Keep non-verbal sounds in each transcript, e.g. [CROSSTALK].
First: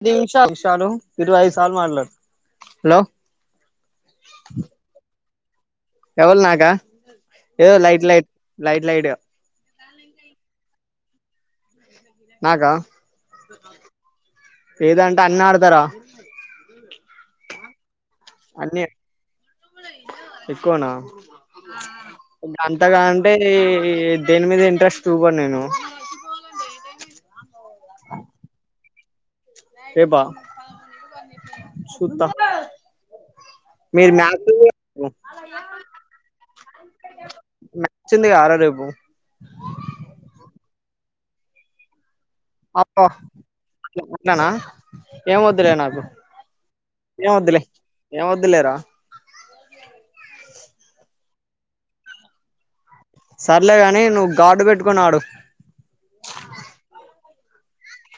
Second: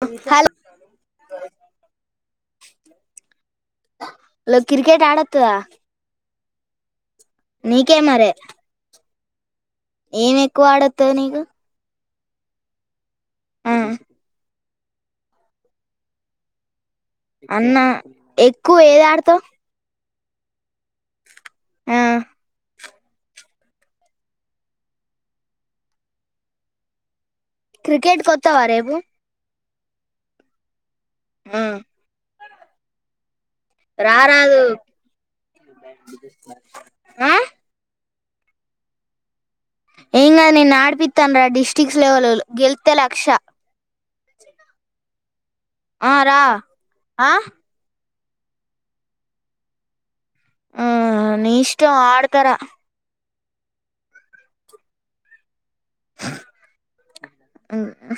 అది విష హలో విషాలు ఇరవైఐదు సార్లు మాట్లాడ హలో క్రికెట్ ఆడతు ఎవరు నాకా ఏదో లైట్ మరే లైట్ లైట్ లైట్ గా ఏం ఎక్కువ ఆడతది నీకు నాకా ఆ లేదంటే అన్ని ఆడతారా అన్నా ఎక్కువ ఏది ఆడతావ్ కోనా ఆ అంతగా అంటే దేని మీద ఇంట్రెస్ట్ చూపను నేను క్రికెట్ కొత్తావ రేపు ఏబా ఆ సుత రారాదు ఆ వచ్చిందిగా ఆరో రేపు ఏంకాదు నిన్ను ఆడిపిస్తా డిస్ట్రిక్ట్ లెవెల్స్లో ఆప్ కొట్నానా ఏమొద్ వద్దులే నాకు ఆ రా ఆ ఏం వద్దులే ఏం వద్దులేరా ఆ నీ ఇష్టం ఆడతార సర్లేగాని నువ్వు గార్డు పెట్టుకుని ఆడు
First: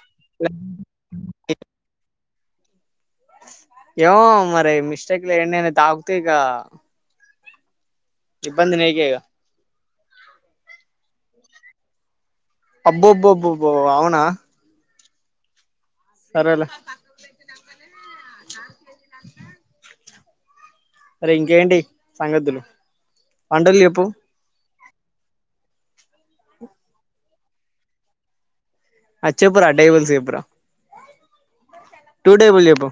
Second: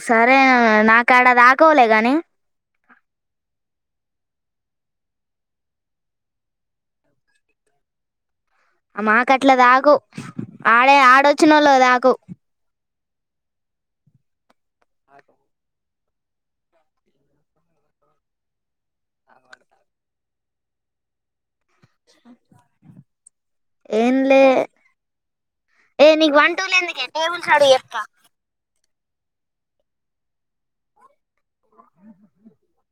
సరే నాక ఆడా దాకోవలే గాని ఏమో మరి మిస్టేక్ లో ఎన్నైనాయి తాగుకే గా ఆ మాక అట్ల దాకు ఆడే ఆడొచ్చిన వాళ్ళు దాకు అబ్బోబ్బుబ్బబ్బ అవునా అ సరేలే మరే ఇంకేంటి సంగతులు వంటలు చెప్పు ఏం లే ఏ నీకు వన్ టూల్ ఎందుకే టేబుల్స్ అడుగు చెప్తా అ చెపురా టేబుల్స్ చెపురా టు టేబుల్ చెప్పు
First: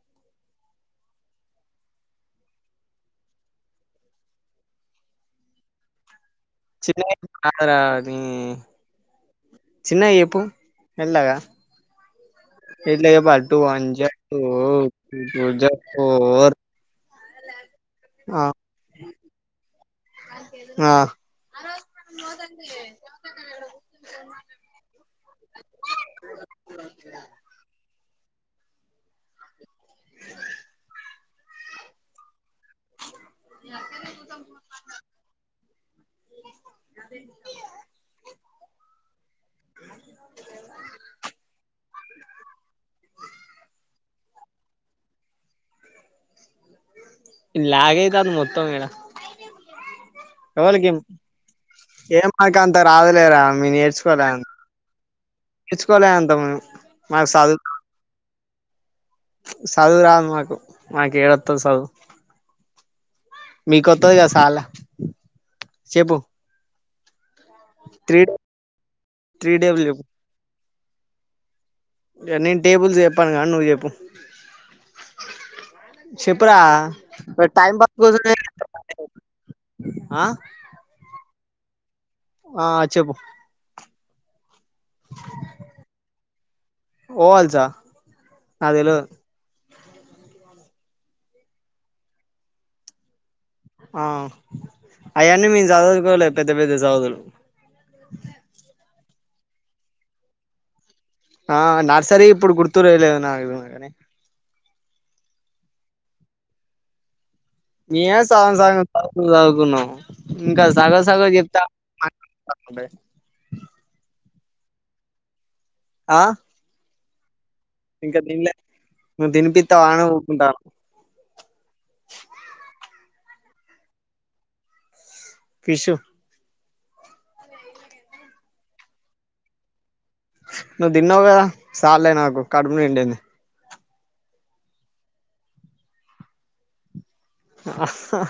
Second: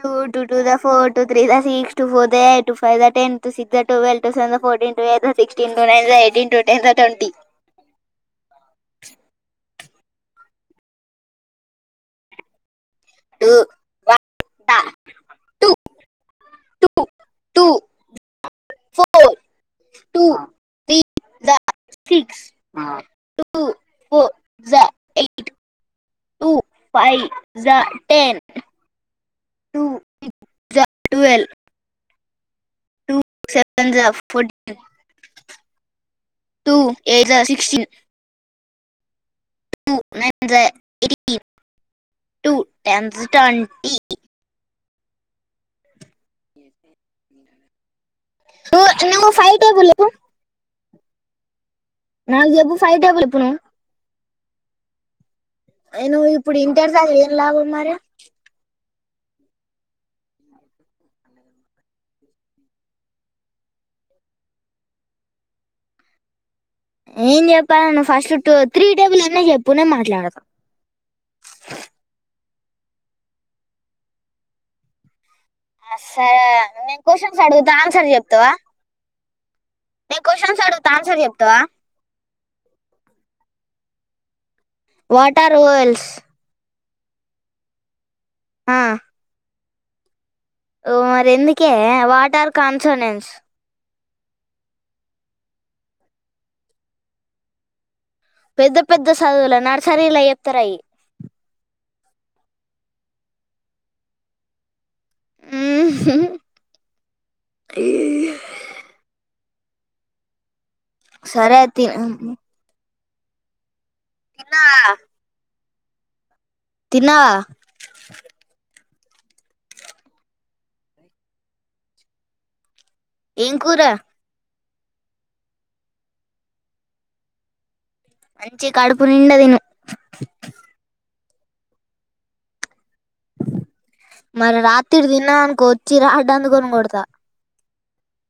టు టూ జా ఫోర్, టూ త్రీ జా సిక్స్, టూ ఫోర్ జా ఎయిట్, టు ఫైవ్ జా టెన్, టు సిక్స్ జా టూవల్, టు సివన్ జా ఫోటీన్. టు ఎయిట్ జా సిక్స్టీన్ టు నైన్ జా ఎయిటీన్ చిన్ని కాదరా మ్ చిన్నగ చెప్పు మెళ్ళగా ఎట్ల చెప్పు టు వన్ జా టు పూజా ఫోర్ ఆ పై జ టెన్ టు సిక్స్ జా టువల్వ్ టూ సెవెన్ జా ఫర్టీన్ టూ ఏయిట్ జా సిక్స్టీన్ టూ నైన్ జా ఎయిటీన్ టూ టెన్ జా ట్వంటీ లాగ్ అయితాంది మొత్తం ఈడ ను నువ్వు ఫైవ్ టేబుల్ చెప్పు ఏ నాకు మనక చెప్పు అంత ఫైవ్ టేబుల్ చెప్పు రాదులేరా నువ్వు మీరు నేర్చుకోలే తెచ్చుకోలే నువ్వు అంత మ ఇప్పుడు ఇంటర్ చదివి మాకు ఏం సదు లాభం మరి చదువు రాదు మాకు మాకు ఏడ వత్తది చదువు మీకొత్తది కదా చాల్లే చెప్పు ఏం చెప్పాల నువ్వు three first two three table అన్నా త్రీ చెప్పు టేబుల్ నే మాట్లాడతా నేను టేబుల్స్ చెప్పను కాని నువ్వు చెప్పు చెప్పరా సరే నేను క్వశ్చన్స్ అడుగుతా టైం పాస్ కోసం చేత్ ఏ క్వశ్చన్స్ అడుగుతా ఆన్సర్ చెప్తావా ఆ చెప్పు వాటర్ ఓవల్స్ ఓవల్చ నా తెల్వదు ఓ మరి ఎందుకే వాట్ ఆర్ కాన్సనెన్స్ ఆ అయన్నీ మేము చదువులుకోలే పెద్ద పెద్ద చదువులు పెద్ద పెద్ద చదువులు నరసరిలా చెప్తారయి ఆ నర్సరీ ఇప్పుడు గుర్తు వెేలేదు నాకుగానే ఊ హు ఏ సగం సాగం తకు లు తాగుకున్నాం ఇంకా సగం సగం చెప్త సరే తిన ఎన్న ఆ తిన్నావ ఇంకా తిన్లే నువు తినిపిత వానీ ఊకుంట ఏం కూర ఫిషూ మంచి కడుపు నిండా తిను నువ్వు తిన్నావు కదా సాల్ లే నాకు కడుపు నిండింది మరి రాత్రి తిన్నా అనుకో వచ్చీ రీడ్ అందుకొని కొడతా అహహా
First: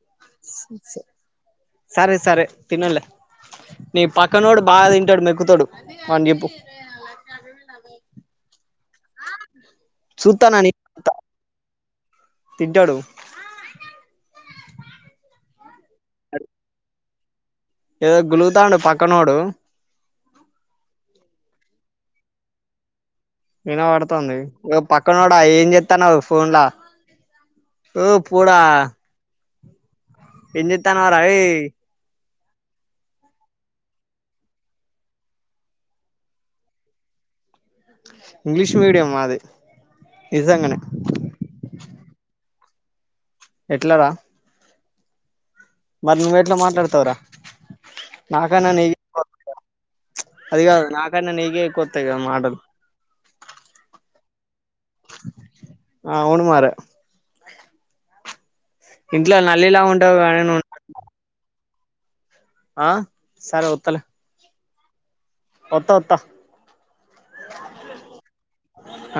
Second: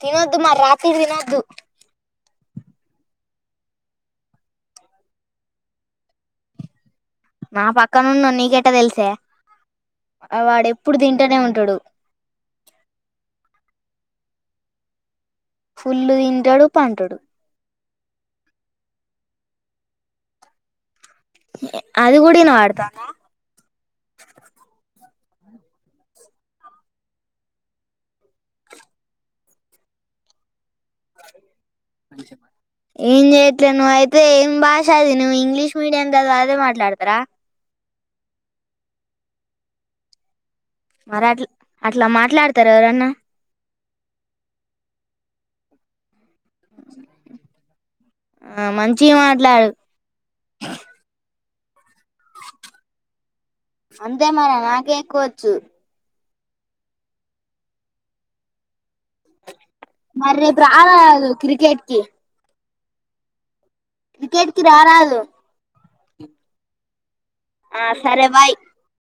తినొద్దు మరి రాత్రి తినొద్దు తినాన్లే నీ పక్కనోడు బాగా తింటాడు మెక్కుతాడు వాని చెప్పు నా పక్కనున్న నీకటా తెలుసే ఆ వాడ చూస్తానని ఎప్పుడు తింటనే ఉంటాడు తింటాడు ఫుల్ తింటాడు పాంటాడు ఏదో గులుగుతాండూ పక్కనోడు అది కూడా వినపడతంద వినబాడుతుంది ఓ పక్కన కూడా ఏం చేతనవ్ ఫోన్లా ఓ పొడా ఏం చెతాన్నార అవి ఏం చెయట్లే నువ్వు అయితే ఏం భాష అది నువ్వు ఇంగ్లీష్ మీడియం కదా అదే మాట్లాడతార ఇంగ్లీష్ మీడియం మాది నిజంగానే మరి అట్ అట్లా మాట్లాడతారు ఎవరన్నా ఎట్లార మరి నువ్వ ఎట్లా మాట్లాడతావరా ఆ నాకనా మంచిగా మాట్లాడు [INAUDIBLE] అది కాద్ రా నా కన్నా నీకే ఎక్కువ వతాయ్ కా మాటలు అంతే మర నాకే ఎక్కోచ్చు అవును మరే ఇంట్లా మరి రేపు రారాదు క్రికెట్కి ఆ సరే ఒత్తలే కి రారాజు ఒత్త ఓత్త ఆ సరే బాయ్